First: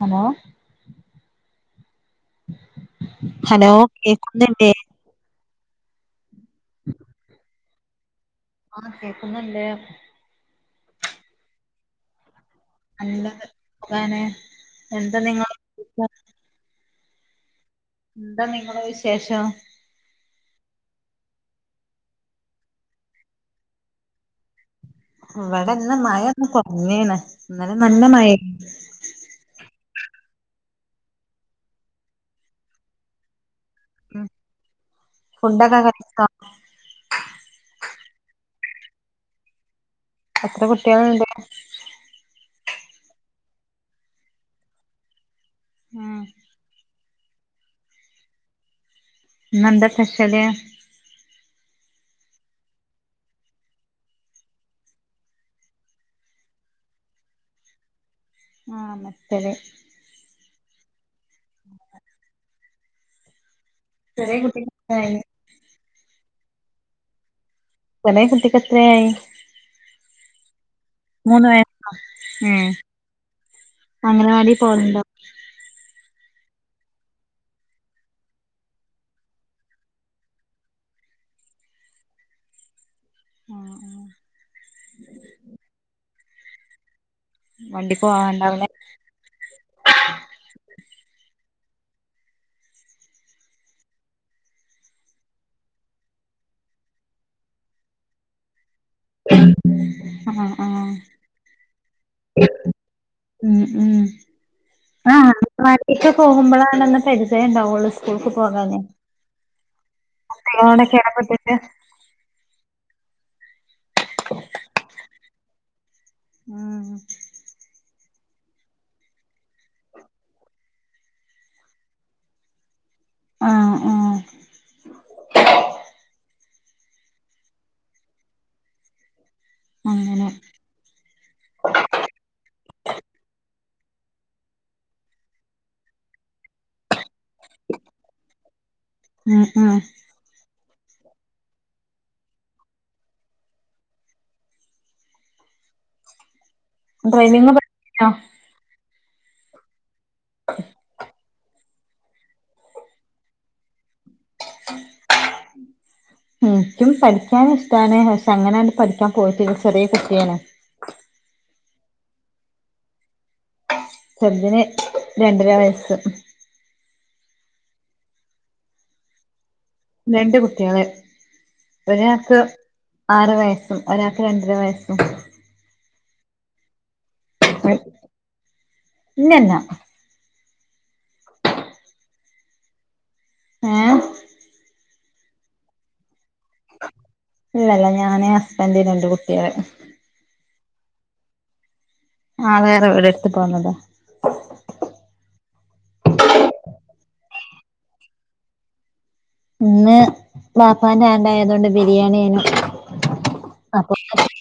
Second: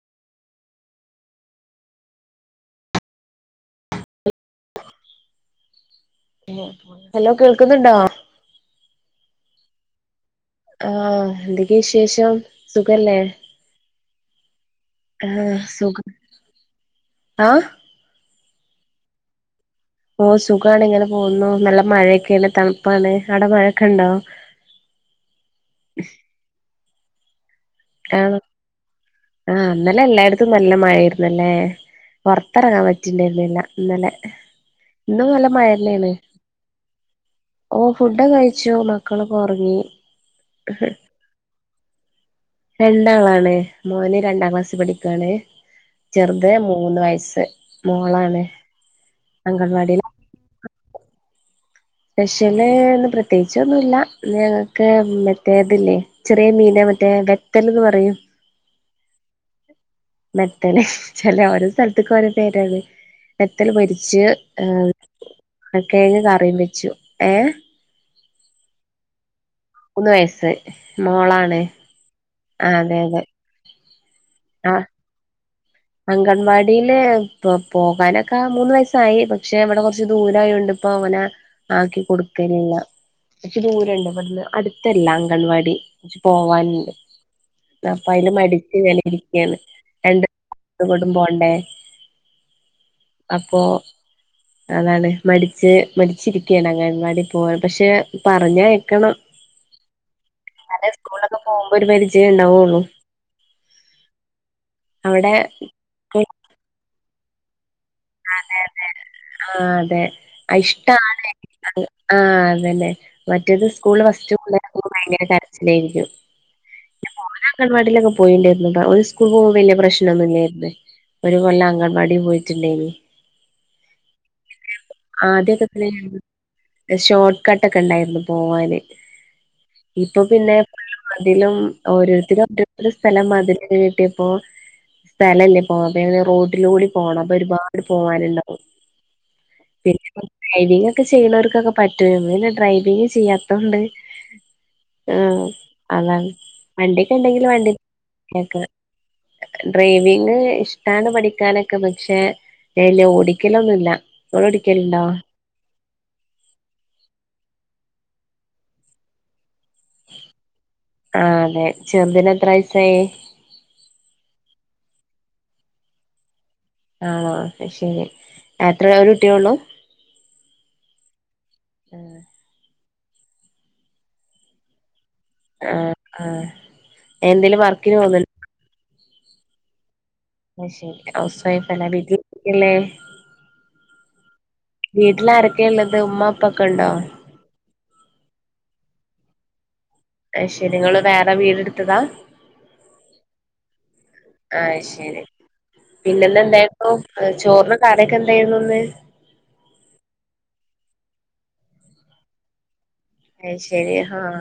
Hello. Hello കേക്കുന്നില്ലേ. Hello കേൾ ക്ക്ന്നുണ്ടോ. ആഹ് കേക്കുന്നുണ്ട്. ആഹ് എന്തൊക്കെവിശേഷം. നല്ലത് സുഖാണ്. എന്താ നിങ്ങളെ ആഹ് സുഖം ആഹ്. ന്ത നിങ്ങള് വിശേഷം. ഓഹ് സുഖാണ് ങ്ങനെ പോകുന്നു നല്ല മഴയൊക്കെയാണ് തണുപ്പാണ് അടെ മഴൊക്കെണ്ടോ. ഇവടെന്ന് മഴൊന്ന് കൊർഞ്ഞിണ് ഇന്നലെ നല്ല മയെ ആണോ ആഹ് ന്നലെ എല്ലായിടത്തും നല്ല മഴയ്രുന്നല്ലേ പൊർത്തെർങ്ങാ പറ്റിണ്ടായിരുന്നില്ല. ഇന്നലെ ഉം ഇന്നും നല്ല ഫുഡൊക്കെ മഴന്നെണ്. കഴിച്ചോ ഓഹ് ഫുഡ കഴിച്ചോ മക്കളൊക്കൊർങ്ങി. എത്ര കുട്ട്യള്ണ്ട്. രണ്ടാളാണ് മോന് രണ്ടാം ക്ലാസ് പഠിക്കാണ്. ഉം ചെർത് മൂന്ന് വയസ്സ് മോളാണ്. ന്നെന്താ അംഗൻവാടിയിലാണ് സ്‌പെഷല്. പെഷ്യല് ന്ന് പ്രത്യേകിച്ചൊന്നുല്ല ഇന്ന് ഞങ്ങക്ക് മറ്റേതില്ലേ. ചെറ്യേ മീനെ മറ്റേ വെത്തൽന്ന് പറയും. ആഹ് മെത്തല്. മെത്തല് ചലോ ഓരോ സൽത്ത്ക്കോരോ പേരാണ് മെത്തൽ പൊരി ച്ച് ചെറിയ കുട്ടിക്ക് എത്രയായി ഏഹ് കേങ്ങ് കറിം വെച്ചു ഏഹ്. കൊനെ കുട്ടിക്കത്രയായി. ഉന്ന് വയസ്സ് മോളാണ്. അഹ് ഏഹ് ആ അതെ അതെ അങ്ങലവാടി ആ പോവല്ണ്ടോ. അംഗൻവാടിയില് ഇപ്പൊ പോകാനൊക്ക മൂന്ന് വയസായി പക്ഷെ വടെ കൊർച്ച് ദൂരായോണ്ട്. അപ്പൊ അവനെ ആക്കി കൊടുക്കലില്ല. പച്ച ആഹ് ആഹ് ദൂരണ്ട് ഇവിടുന്ന് അടുത്തല്ല അംഗൻവാടി ച്ച് പോവാനുണ്ട്. വണ്ടിക്ക് പ്പ അതിനാ പോവാണ്ടാവുല്ലേ മടിച്ചി വന് ഇരിക്കയാണ് രണ്ട് ഇ കൊട്ടുംപോണ്ടേ അപ്പൊ അതാണ് മടിച്ച് മടിച്ചിരിക്കയാണ് അങ്ങൻവാടി പോതെ പക്ഷെ പറഞ്ഞ ഉം [unintelligible] ന്നാലേ സ്കൂളൊക്കെ പോകുമ്പോ ഒരു പരിചയം ഉണ്ടാവുള്ളു. ഉം അവിടെ മടിച്ചിട്ട് പോകുമ്പോഴാണ പരിചയം ഉണ്ടാവുള്ളു. അതെ അതെ ആഹ് അതെ കുട്ടികളോടൊക്കെ ഇഷ്ടണ് ഇടപെട്ടിട്ട് ആഹ് അതന്നെ.. മറ്റേത് സ്കൂള ഫസ്റ്റ് പോന്നേനൊക്കെ ഭയങ്കര കരച്ചിലായിരിക്കും പിന്നേ മോനഅങ്കൻവാടിക്കെ പോയിണ്ടായിരുന്നു ഒരു സ്കൂൾ പോകുമ്പോ വലിയ പ്രശ്നംന്നുമല്ലായിരുന്ന ഒരു കൊല്ലം അങ്കൻവാടി പോയിട്ടുണ്ടായിരുന്നു. ആഹ് ആഹ് ആദ്യൊക്കെങ്ങനേരുന്നു ഷോർട്ട് കട്ട് ഒക്കെ ഉണ്ടായിരുന്നു പോവാന് ഇപ്പൊ അങ്ങനെ പിന്നെ അതിലും ഓരോരുത്തരും ഓര സ്ഥലം മതില് കെട്ടിയപ്പോ? സ്ഥലന്നെ പോണം അപ്പ റോട്ടില കൂടി പോണം അപ്പൊ ഒരുപാട് പോവാനുണ്ടാവും. ഉം ഉം. പിന്നെ ഡ്രൈവിംഗ് ഒക്കെ ചെയ്യുന്നവർക്കൊക്കെ പറ്റുവന്ന ഡ്രൈവിങ് ചെയ്യാത്തൊണ്ട്? ആഹ് അതാ വണ്ടിക്ക ഉണ്ടെങ്കിൽ ഡ്രൈവിംഗ് പഠിച്ചോ വണ്ടിക്ക ഡ്രൈവിങ് ഇഷ്ടാണ് പഠിക്കാനൊക്കെ പക്ഷെ അല് ഓടിക്കലൊന്നുല്ല. ഒള്ളോടിക്കൽണ്ടോ? എനിക്കും പഠിക്കാൻ ഇഷ്ടാണ് പക്ഷെ അങ്ങനെ പഠിക്കാൻ പോയിട്ട ചെറിയ കുട്ട്യണ്. ആഹ് അതെ ചെറുതിന് എത്ര വയസായി? ചെറിതിന് രണ്ടര വയസ്സ്. ആണോ ശരി എത്ര ഒരു കുട്ടിയേ ഉള്ളൂ? രണ്ട് കുട്ടികള് ഒരാക്ക് ആറ് വയസ്സും ഒരാൾക്ക് രണ്ടര വയസ്സും. ആഹ് ആഹ് എന്തേലും വർക്കിന് പോന്നൊ ഇല്ലല്ല. അഹ് ശരി ഹൗസ് വൈഫ് അല്ല? വീട്ടിലല്ലേ? ഏഹ് വീട്ടിലാരൊക്കെ ഉള്ളത് ഉമ്മപ്പ ഒക്കെ ഉണ്ടോ? ഇല്ലല്ല ഞാനാ ഹസ്ബന്ഡ് രണ്ട് കുട്ടികള്. അയ്ശരി നിങ്ങള് വേറെ വീടെടുത്തതാ? ആഹ് വേറെ വിട് എടുത്ത് പോന്നതാ. ആയ്ശരി. പിന്നെന്ന എന്തായിരുന്നു ചോറിന് കറിയൊക്കെ എന്തായിരുന്നു ഇന്ന്? ഇന്ന് വെപ്പാൻ്റെ ആണ്ടായതുകൊണ്ട് ബിരിയാണിയായിനു. അയ്ശരി ആഹ്.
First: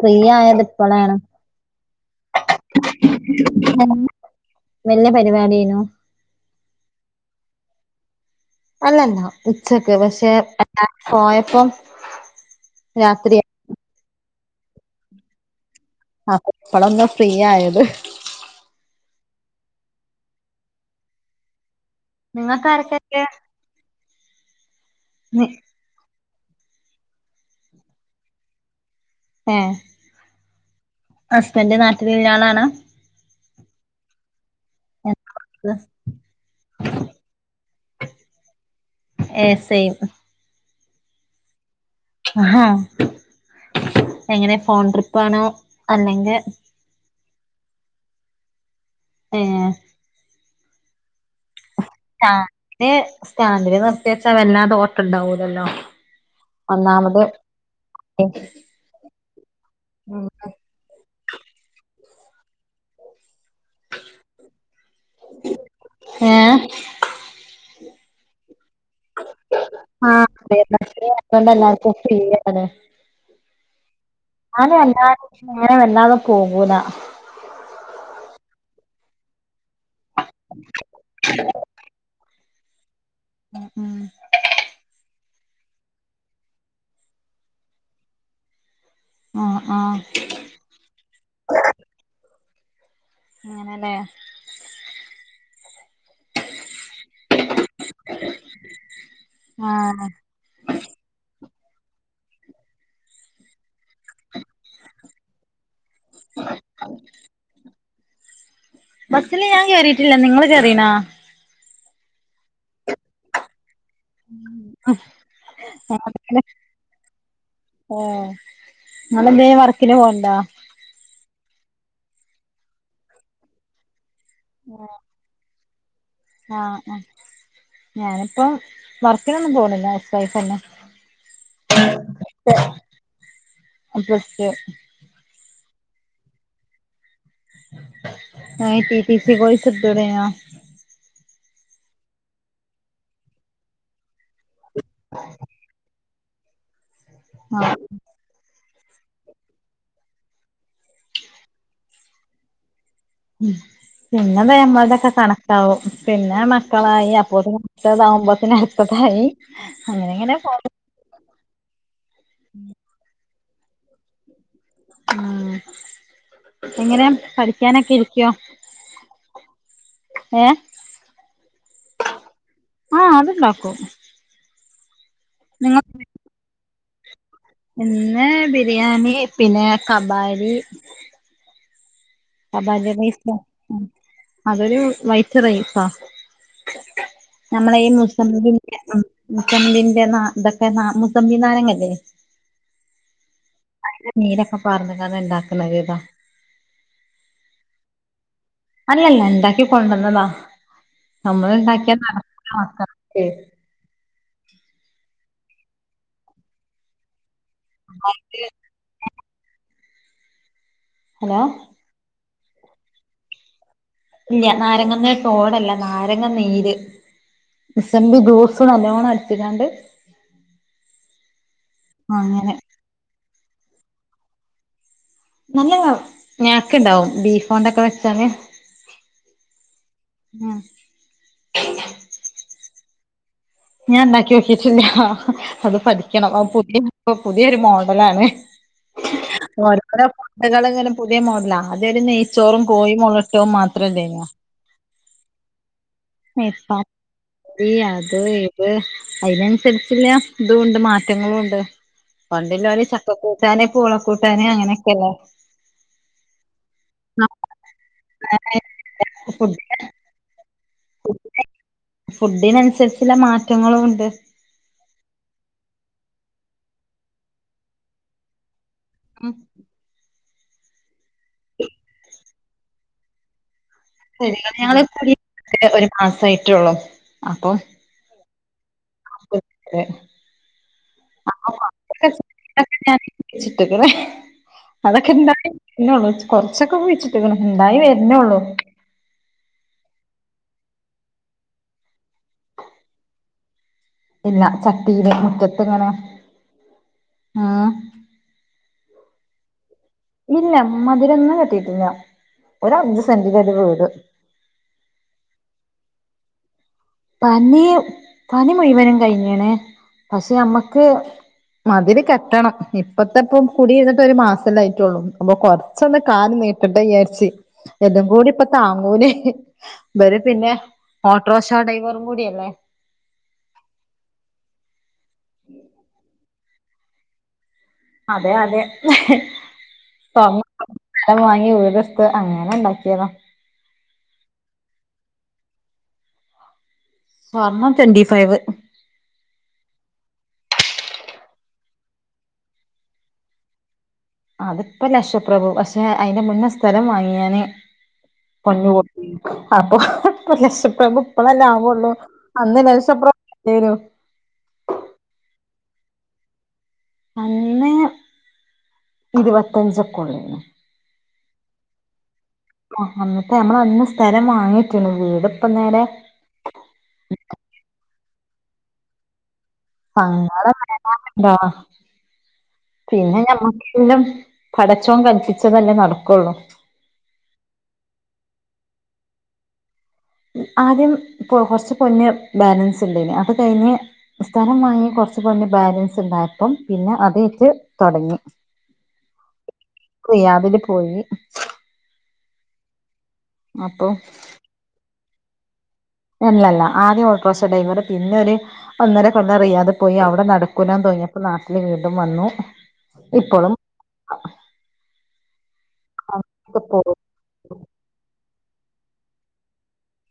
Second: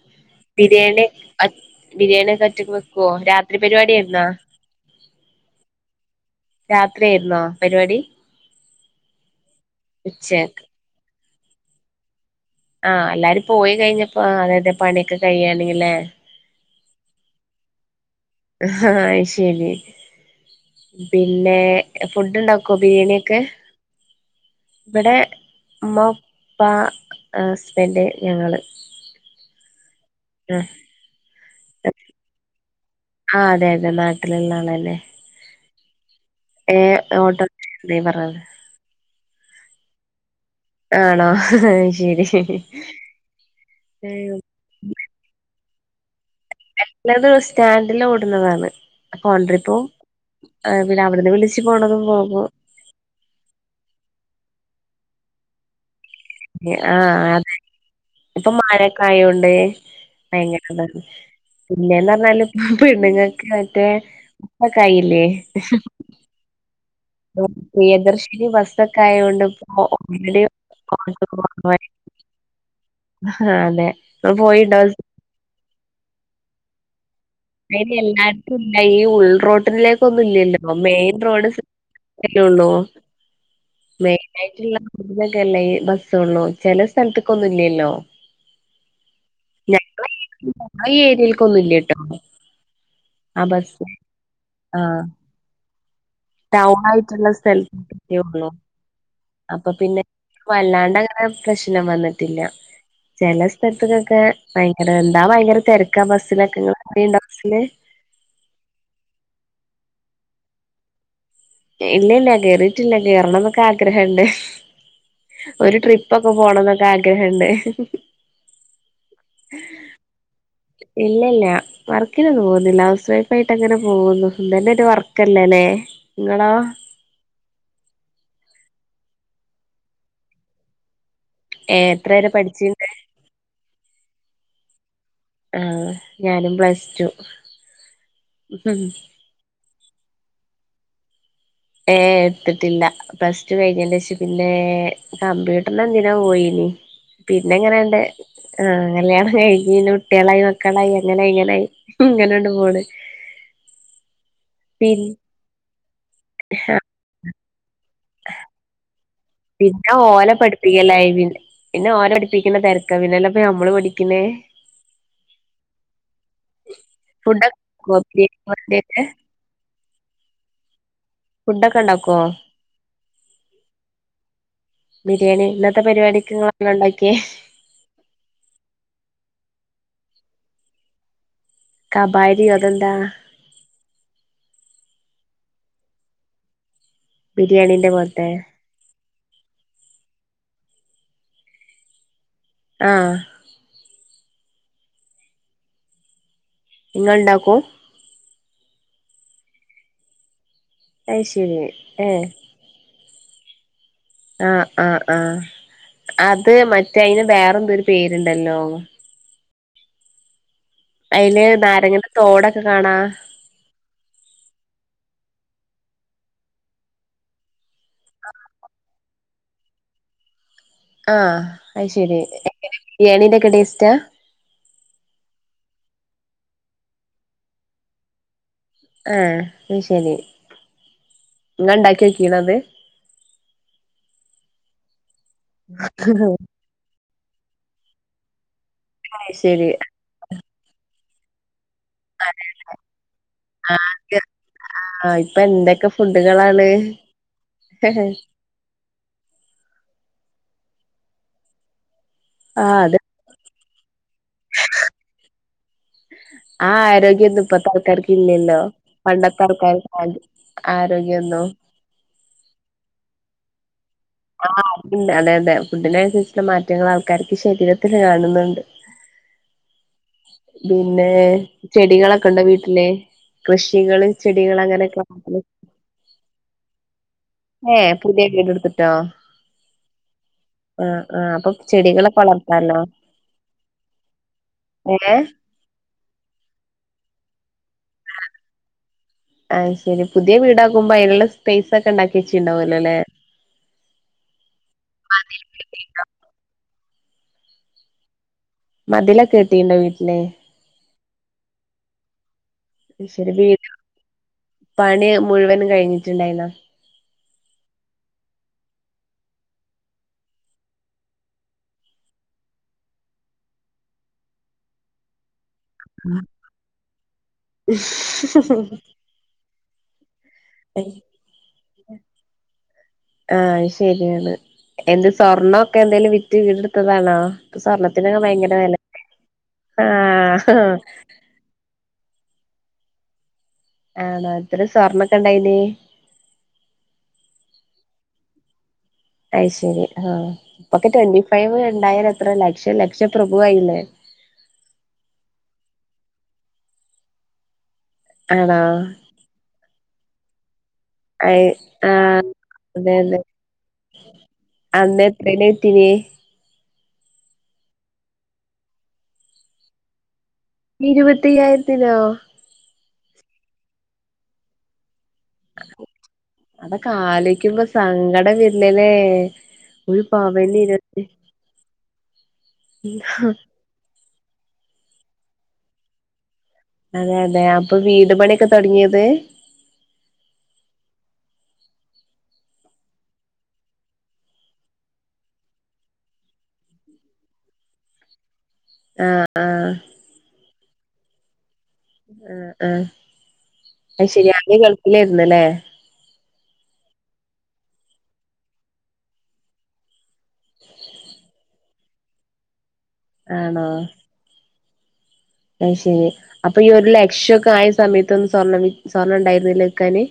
ഫ്രീ ആയ ബിരിയാണി ബിരിയാണി ഒക്കെ ഒറ്റക്ക് വെക്കുവോ രാത്രി പരിപാടി ആയിരിന്നോ? വല്ല്യ പരിപാടിയേനു. രാത്രി ആയിരുന്നോ പരിപാടി. അല്ലല്ലാ ഉച്ചക്ക് പക്ഷെ ഉച്ചക്ക് എല്ലാരും പോയപ്പം. ആഹ് രാത്രിയാ എല്ലാരും പോയി കഴിഞ്ഞപ്പോ അതായത് പണിയൊക്കെ കഴിയാണെങ്കില്ലേ? ആഹ് ഇപ്പളൊന്ന് ഫ്രീ ആയത്. ആഹ് അയ്ശരി പിന്നെ? ഫുഡ് നിങ്ങക്ക് ഉണ്ടാക്കോ ആരൊക്കെണ്ട് ബിരിയാണിയൊക്കെ? ഇവിടെ നി ഉമ്മ ഉപ്പ ഹസ്ബന്ഡ് ഞങ്ങള് ഏഹ് ആ ഹസ്ബൻഡ് നാട്ടില് ഉള്ളാളണോ? ആഹ് അതെ അതെ നാട്ടിലുള്ള ആള് തന്നേ. [unintelligible] ഏഹ് ഓട്ടോ ഡ്രൈവറാ- ഏഹ് സെയിം- ആണോ? ശരി ആഹാ എങ്ങനെ ഫോൺ ട്രിപ്പാണോ അല്ലെങ്കിൽ- അല്ലത് സ്റ്റാൻഡില് ഓടുന്നതാണ് ഫൊൺ ഏ ട്രിപ്പും പിന്നെ അവിടുന്ന് വിളിച് ച്ച് പോണതും പോകും. സ്റ്റാന്റില് നിർത്തി വെച്ചാ വല്ലാതോട്ടുണ്ടാവൂലല്ലോ ആഹ് അതെ ഇപ്പൊ മഴ കായുണ്ടേ ഉം ഭയങ്കര പിന്നേന്ന് പറഞ്ഞാല് ഇപ്പ പെണ്ണുങ്ങൾക്ക് മറ്റേ [unintelligible] കായില്ലേ- ഏഹ് പ്രിയദർശിനി ബസ്സൊക്കെ ആയൊണ്ട് ഇപ്പോ ഓ ആഹ് പെരുന്നാക്ക് അതുകൊണ്ട് എല്ലാർക്കും ഫ്രീയാണ് അതെ പോയിണ്ടോ? ഞാനെ വലാതെ പോകൂലാ- അയിന് എല്ലാർക്കും ഇല്ല ഈ ഉൾ റോട്ടിലേക്ക് ഒന്നും ഇല്ലല്ലോ മെയിൻ റോഡ് ലുള്ളൂ ഉം യിട്ടുള്ളൊക്കെല്ലേ ഈ ബസ്സള്ളു ചെല സ്ഥലത്തക്കൊന്നുല്ലല്ലോ? ആഹ് ആഹ് ആഹ് ഏരിയൽക്കൊന്നുല്ലട്ടോ ആഹ് ബസ്സ് അങ്ങനെല്ലേ ആഹ് ടൗൺ ആയിട്ടുള്ള സ്ഥലത്തക്കള്ളു അപ്പൊ പിന്നെ ആഹ് വല്ലാണ്ട്ങ്ങനെ പ്രശ്നം വന്നിട്ടില്ല. ചെല സ്ഥലത്തക്കൊക്കെ ഭയങ്കര എന്താ ഭയങ്കര തിരക്കാ ബസ്സിലൊക്കെ ഇങ്ങള് കേറീണ്ടൊ ആഹ് ബസ്സില് ബസ്സില് ഞാൻ കേറുട്ടില്ല നിങ്ങള് കയറീനാ? ഇല്ല ഇല്ല കേയറിയിട്ടില്ല കേറണം. കാഗ്രഹണ്ട് ഒരു ട്രിപ്പൊക്കെ പോണം എന്നൊക്കെ ആഗ്രഹുണ്ട് നിങ്ങളെന്തയാ വർക്കിന് പോകണ്ടാ? ഇല്ലല്ല വർക്കിനൊന്നും പോകുന്നില്ല ഹൗസ് വൈഫ് ആയിട്ട് അങ്ങനെ പോകുന്നു ഇതന്നെ ഒരു വർക്ക് കല്ലേലേ ആഹ് ആഹ് ഞാനിപ്പോ വർക്കിനൊന്നും പോണില്ല ഹൌസ് വൈഫ് തന്നെ- ഏഹ് എത്ര വരെ പഠിച്ചിണ്ട്? പ്ലസ്സ്റ്റു- ആഹ് ഞാനും പ്ലസ് ടു. ഞാ പിസിസി കൊയ്സ് എടുത്തുടായിരുന്നോ? ഏഹ് എടുത്തിട്ടില്ല പ്ലസ് ടു കഴിഞ്ഞ ശേഷം പിന്നെ കമ്പ്യൂട്ടറിന എ പോയിനി പിന്നെ ആഹ് എങ്ങനെയണ്ട ആഹ് കല്യാണം കൈഞ്ഞ്ന്നെകുട്ടയാളായി മകളായി അങ്ങനെങ്ങാനായി യാണ് കഴുകിന്നെ കുട്ടികളായി മക്കളായി ഇങ്ങനെണ്ട് പോണ് ഉം പിന്നെ പിന്ന നമ്മളതൊക്കെ കണക്കാവും പിന്നെ ആ മക്കളായി അപ്പോ ശസാവുംബത്തിനും അടുത്തതായി അങ്ങനെങ്ങനെ ലൈവിൽ- പിന്നെ ഓരോടിപ്പിക്കുന്ന തിരക്ക പിന്നെല്ലപ്പ നമ്മള് പടിക്കുന്നേ ഉം എങ്ങനെ പഠിക്കാനൊക്കെ ഫുഡൊക്കെണ്ടാക്കോ ഇരിക്കോ? ബിരിയാണിക്ക് വേണ്ടിട്ട് ഏഹ് ഫുഡ് ഒക്കെ ഉണ്ടാക്കോ? ആഹ് അത്ണ്ടാക്കും. ബിരിയാണി ഇന്നത്തെ നിങ്ങൾ പരിപാടിക് ഉണ്ടാക്കിയേ ഇന്ന് ബിരിയാണി പിന്നെ കബാരി കബാരി കബാരി റൈസ് അതരു വൈറ്റ് റൈസാ നമ്മള ഈ ബിരിയാണിന്റെ പോലത്തെ മുസ്ലംബി മുസംബി ന്റെ ഇതൊക്കെ മുസംബി നാരങ്ങല്ലേ ആഹ് അതിന്റെ നീരൊക്കെ ഒഴിച്ചു ഉണ്ടാക്കുന്നത് ഇതാ നിങ്ങ ൾ ഉണ്ടാക്കും അല്ലാ ല്ല ഇണ്ടാക്കി കൊണ്ടുവന്നതാ നമ്മള് അയ്ശരി ഇണ്ടാക്കിയാ ഏഹ് നടകൂല മകൾക്കോ ആഹ ആഹ് ആഹ അത് മറ്റേ അതിന് വേറെന്തരു പേരുണ്ടല്ലോ ഹലോ അതില് നാരങ്ങന്റെ തോടൊക്കെ കാണാ ഇല്ല നാരങ്ങ ന്റെ തോടല്ല നാരങ്ങ നീര് മുസംബി ജ്യൂസ്‌ നല്ലോണം അടിച്ചിട്ട് ആഹ അതശരി അങ്ങനെ ബിരിയാണീന്റെ ഒക്കെ ടേസ്റ്റാ നല്ല നേക്ക് ഉ ണ്ടാവും ബീഫോണ്ടൊക്കെ വെച്ചാണ് ആഹ അത് ശരി ഉം ഇങ്ങൾ ഉണ്ടാക്കി നോക്കിക്കൂണോ അത് ഞാൻ ഉണ്ടാക്കി നോക്കിയിട്ടില്ല അത് പഠിക്കണം ആ പുതിയ ഇപ്പൊ പുതിയൊരു മോഡലണ് അയ്ശരി ഓരോരുത്തരുടെ ഫുഡ്കൾ ഇങ്ങനും പുതിയ മോഡലാ അതൊരു നെയ്ച്ചോറും കോഴി മുളകിട്ടതും മാത്രംഅല്ലായിരുന്നോ ആഹ ഇപ്പൊ എന്തൊക്കെ ഫുഡുകളാണ് അതിനനുസരിച്ചുള്ള മാറ്റങ്ങളും ഉണ്ട് പണ്ടില്ല ഒലെ അത് ഇപ്പോ കൂടാന് പൂളക്കൂട്ടാന് അങ്ങനെയൊക്കെല്ലേ ആഹ് ആരോഗ്യംഒന്നും ഇപ്പോൾത്തെ ആൾക്കാർക്ക് ഇല്ലല്ലോ പണ്ടൊത്തെ ഫുഡ് ആൾക്കാർക്ക് ആ ആരോഗ്യൊന്നു ഫുഡിനനുസരിച്ചുള്ള മാറ്റങ്ങളും ഉണ്ട് അമ് അ മ് ഇല്ല അതെ അതെ ഫുഡിന്റെഅനുസരിച്ചുള്ള മാറ്റങ്ങൾ ആൾക്കാർക്ക് ശരീരത്തിൽ കാണുന്നുണ്ട് മ് പിന്നെ ചെടികളൊക്കെ ഉണ്ടോ വീട്ടില് കൃഷികള് ചെടികൾ അങ്ങനെക്ക ആഹ് കുറച്ചോ ഉള്ളൂ അപ്പൊ ഹേ പുതിയവീടെടുതിട്ടുണ്ട് അപ്പത്രെ ആഹ് ആഹ് അപ്പൊ ചെടികളൊക്കെ വളർത്തല്ലോ ഇഷ്ടക്കേട് അതൊക്കെ ഏ ഉണ്ടയി വരനുള്ളൂ കൊറച്ചൊക്കെ കുഴിച്ചിട്ടുണ്ട് ഉ ണ്ടായി വരുന്നേള്ളൂ ആഹ് ശരി പുതിയ വീടാക്കുമ്പോ അതിനുള്ള സ്പേസ് ഒക്കെ ഉണ്ടാക്കി വെച്ചിുണ്ടാവല്ലോ അല്ലെ. ഇല്ല ചട്ടിയില് മുറ്റത്തു ഇങ്ങനെ- ആഹ.. മതില് കെട്ടിയിട്ടുണ്ടോ വീട്ടിലെ - ഇല്ല മതിലൊന്നും കെട്ടിയിട്ടില്ല. ശരി വീട് പണി മുഴുവനും കഴിഞ്ഞിട്ടുണ്ടായില്ല. പണി പണി മുഴുവനും കഴിഞ്ഞണ് പക്ഷേ നമ്മക്ക് മതില് കെട്ടണം ഇപ്പത്തെപോ കുടിയിരുന്നിട് ഒരു മാസംല്ലായിട്ടള്ളൂ അപ്പൊ കൊറ ഇച്ചൊന്ന് കാല നീട്ട്ട്ടെ വിയരിച്ച എല്ലും കൂടി ഇപ്പൊ താങ്ങൂലെ പിന്നെ ഓട്ടോറിക്ഷ ഡ്രൈവർ കൂടിയല്ലേ- ആഹ അത് ശരിയാണ് എന്ത് സ്വർണൊക്കെ എന്തായാലും വി- വിറ്റ് വീടെടുത്തതാണോ സ്വർ- അതെ അതെ സ്വർണ്ണം ആഹ് കൊടുത്തു സ്ഥലം വാങ്ങി വീട്- അങ്ങനെ ഉണ്ടാക്കിയതാ ആണോ ഇത്ര സ്വർണ്ണൊക്കെ ഇണ്ടായിന്? സ്വർണ്ണം ട്വന്റിഫൈവ്. അയിശരി ആഹ ഇപ്പോക്കെ ട്വന്റി ഫൈവ് ഉണ്ടായാല് എത്ര ലക്ഷം ലക്ഷ പ്രഭുവായില്ലേ. അതിപ്പോ ലക്ഷപ്രഭു പക്ഷേ അതിന്റെ മുന്നേ സ്ഥലം വാങ്ങി ഞാന് ആണോ പൊന്നു കോ- അപ്പോ ലക്ഷ്യപ്രഭു ഇപ്പളെല്ലെ അയ് ആ വൊള്ളു. ആഹ് അന്ന് അതെ ലക്ഷപ്രഭു അതെ അല്ലേനു. അന്ന് എത്രേല്ല കിട്ടീനെ- അന്ന് ഇരുപത്തഞ്ചൊക്കെ ഒള്ളേന്നു. ഇരുപത്തിയ്യായിരത്തിനോ? ആഹ് അന്നത്തെ ഞമ്മൾ അന്ന് സ്ഥലം വാങ്ങിട്ട്ണ്. വീട് ഇപ്പ നേരെ- അതൊക്കെ ആലോയ്ക്കുമ്പോ സങ്കടം വര്ലല്ലേ. ഒരു പവന് ഇരുപത്തി- ബാ പിന്നെ ഞമ്മക്കെല്ലാം പടച്ചോൻ കളിപ്പിച്ചതല്ലേ നടക്കൊള്ളൂ. അതെ അതെ അപ്പോ വീട് പണിയൊക്കെ തൊടങ്ങിയത്. ആദ്യം കൊറ്ച്ച് പൊന്ന് ബാലൻസ് ഉണ്ടേനി അത് കഴിഞ്ഞ്- സ്ഥലം വാങ്ങി കൊറ്ച്ചു പൊന്ന് ബാലൻസ് ഇണ്ടായപ്പം പിന്നെ അതേ യ്റ്റ് തൊടങ്ങി. ആഹ് ആഹ്. കുയാബില് പോയി. ആഹ് ആഹ് അപ്പൊ അയ് ശെരി. ആദ്യ ഗൾഫിലായിരുന്നല്ലേ? അല്ലല്ല ആദ്യം ഓട്ടോറ്ക്ഷ ഡ്രൈവറ് പിന്നെ ഒരു ഒന്നര കൊല്ലം റിയാത് പോയി അവിടെ- നടക്കൂല്ലാന്ന് തോന്നിയപ്പോ നാട്ടില് വീണ്ടും വന്നു. ഇപ്പോളും ആണോ? അഹ് ശെരി അപ്പൊ ഈ ഒരു പോകും ലക്ഷൊക്കെ ആയ സമയത്തൊന്നും സ്വർണ്ണ സ്വർണ്ണം ഉണ്ടായിരുന്നില്ല വിക്കാന്?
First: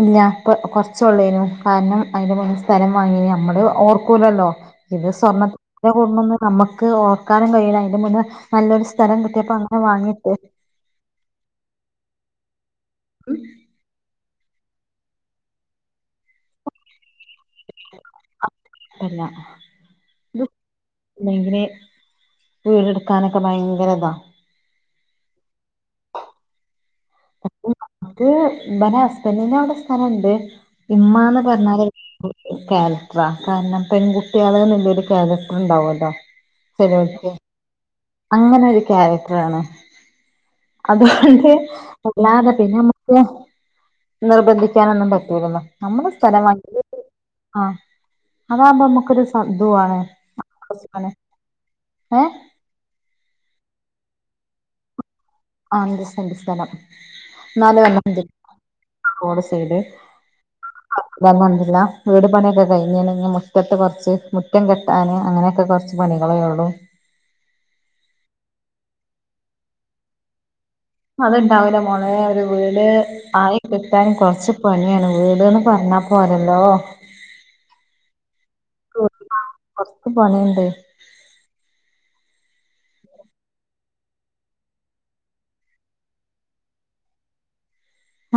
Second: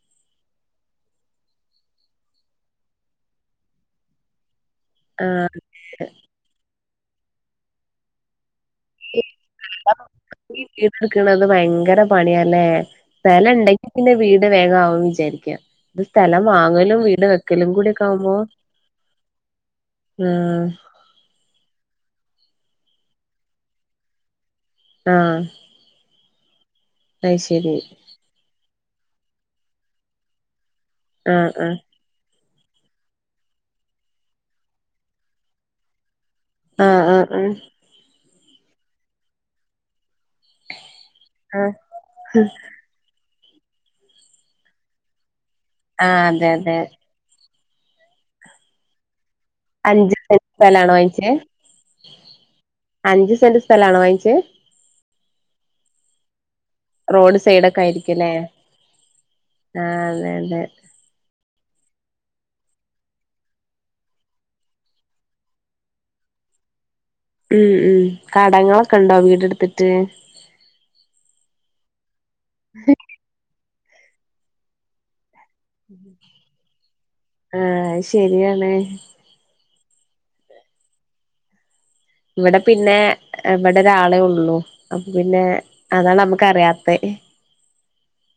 ഇല്ല ഇപ്പേ കൊറ് ച്ചൊള്ളേനും കാര്ണം അതിന്റെ മുന്നെ സ്ഥലം വാങ്ങിയ നമ്മള് ഓർക്കൂലല്ലോ. പിന്നെ ആഹ് സ്വർണ്ണത്തിന് കൂട [unintelligible] ന്ന് നമക്ക് ഓർക്കാനും കഴിയുല അതിന്റെ മുന്നേ നല്ലൊരു- സ്ഥലം കിട്ടിയപ്പോ അങ്ങനെ വാങ്ങിട്ട് ഈ വീട് ഇട്ക്ക്ണത് ഭയങ്കര പണിയാ ല്ലേ സ്ഥലം ഇണ്ടെങ്കില് ഇപെ തന്നെ വീട് വേഗ ആവുന്ന് വിചാരിക്ക ഇത് സ്ഥലം വാങ്ങലും വീട് വെ- വക്കലും കൂടിയൊക്കെ ആവുമ്പോ ആഹ്- ഭയങ്കെര ഇപ വീട്ട്ടുക്കനൊ ഒക്കെ ഭയങ്കര ഇതാ- ആഹ് അയ് ശെരി ത് ഹസ്ബൻറിന് ഇവിടെ സ്ഥലണ്ട്. ഇമ്മ എന്ന് ആഹ് ആഹ് പറഞ്ഞാല്- കാരക്റ്റ്ര കാരണം പെൺകുട്ട്യേള ഇന്നൊരു കാരക്റ്റർ ഇണ്ടാവൊല്ലോ? ആഹ് ആഹ ആഹ്.. അങ്ങനെ ഒരു കാരക്റ്റ്രാണ്. അതുകൊണ്ട് ആഹ് ഹും. അല്ലാതെ പിന്നെ നമുക്ക് നിർബന്ധിക്കാനൊന്നും പറ്റുല്ലല്ലോ. നമ്മുടെ ആഹ് സ്ഥലം അതെ വാങ്ങി അതെ ആ അതാകുമ്പോ നമുക്കൊരു- സധു ആണ് അഞ്ച് സെന്റ് സ്ഥലാണോ വാങ്ങിച്ചേ ഏ [unintelligible] അഞ്ച് സെന്റ് സ്ഥലാണോ വാങ്ങിച്ചേ? ആ അഞ്ചു സെന്റ് സ്ഥലം. റോഡ് നാല് സൈഡൊക്കെ കൊല്ലം, അഞ്ച് ആയിരിക്കുല്ലേ ആനല്ലേ. അതൊന്നുന്ന്ല്ല. വീട് പണിയൊക്കെ കഴിഞ്ഞ്ണ്. ഇനി മുറ്റത്ത് കൊറ്ച്ച് മുറ്റം കെട്ടാൻ അങ്ങനെയൊക്കെ കൊർച്ച് പണികളെ യൊള്ളു. ഉം ഉം കടങ്ങളൊക്കെണ്ടോ വീടെട്ത്തിട്ട്? അതുണ്ടാവുല്ല മോളെ ഒരു വീട് ആയി കിട്ടാന് കൊറ്ച്ച് പണ്യാണ് വീട്- പറഞ്ഞാ പോരല്ലോ. ആഹ് അത് ശരിയാണ് ശരി. കൊർച്ച പണിയ്ണ്ട് ഇവടെ പിന്നെ ഇവിടൊരാളേ ഒള്ളു. അപ്പ പിന്നെ, അതാ നമ്മുക്കറിയാത്തെ.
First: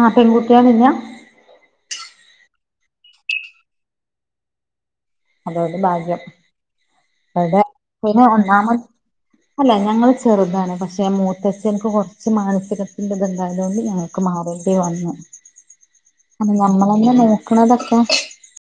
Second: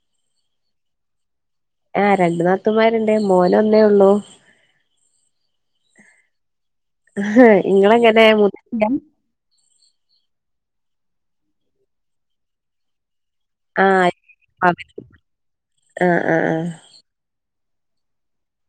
ആ പെൺകുട്ട്യേളില്ല? ആ രണ്ടു നാത്തൂൻമാരുണ്ട്, മോനൊന്നെ ഒള്ളൂ. അതോണ്ട് ഭാഗ്യം, അടെ പിന്നെ ഇങ്ങളെങ്ങനെ മു ഒന്നാമൻ അല്ല ഞങ്ങള് ചെറുതാണ്, പക്ഷെ മൂത്തച്ഛന്ക് കൊറച്ച് മാനസിക ബുദ്ധി യതു [unintelligible] കൊണ്ട് ആഹ് ഞങ്ങൾക്ക് മാറേണ്ടി ആഹ് വന്നു. ആഹ് അന്നു ആഹ് നമ്മളെ പിന്നെ നോക്ക്ണതൊക്കെ?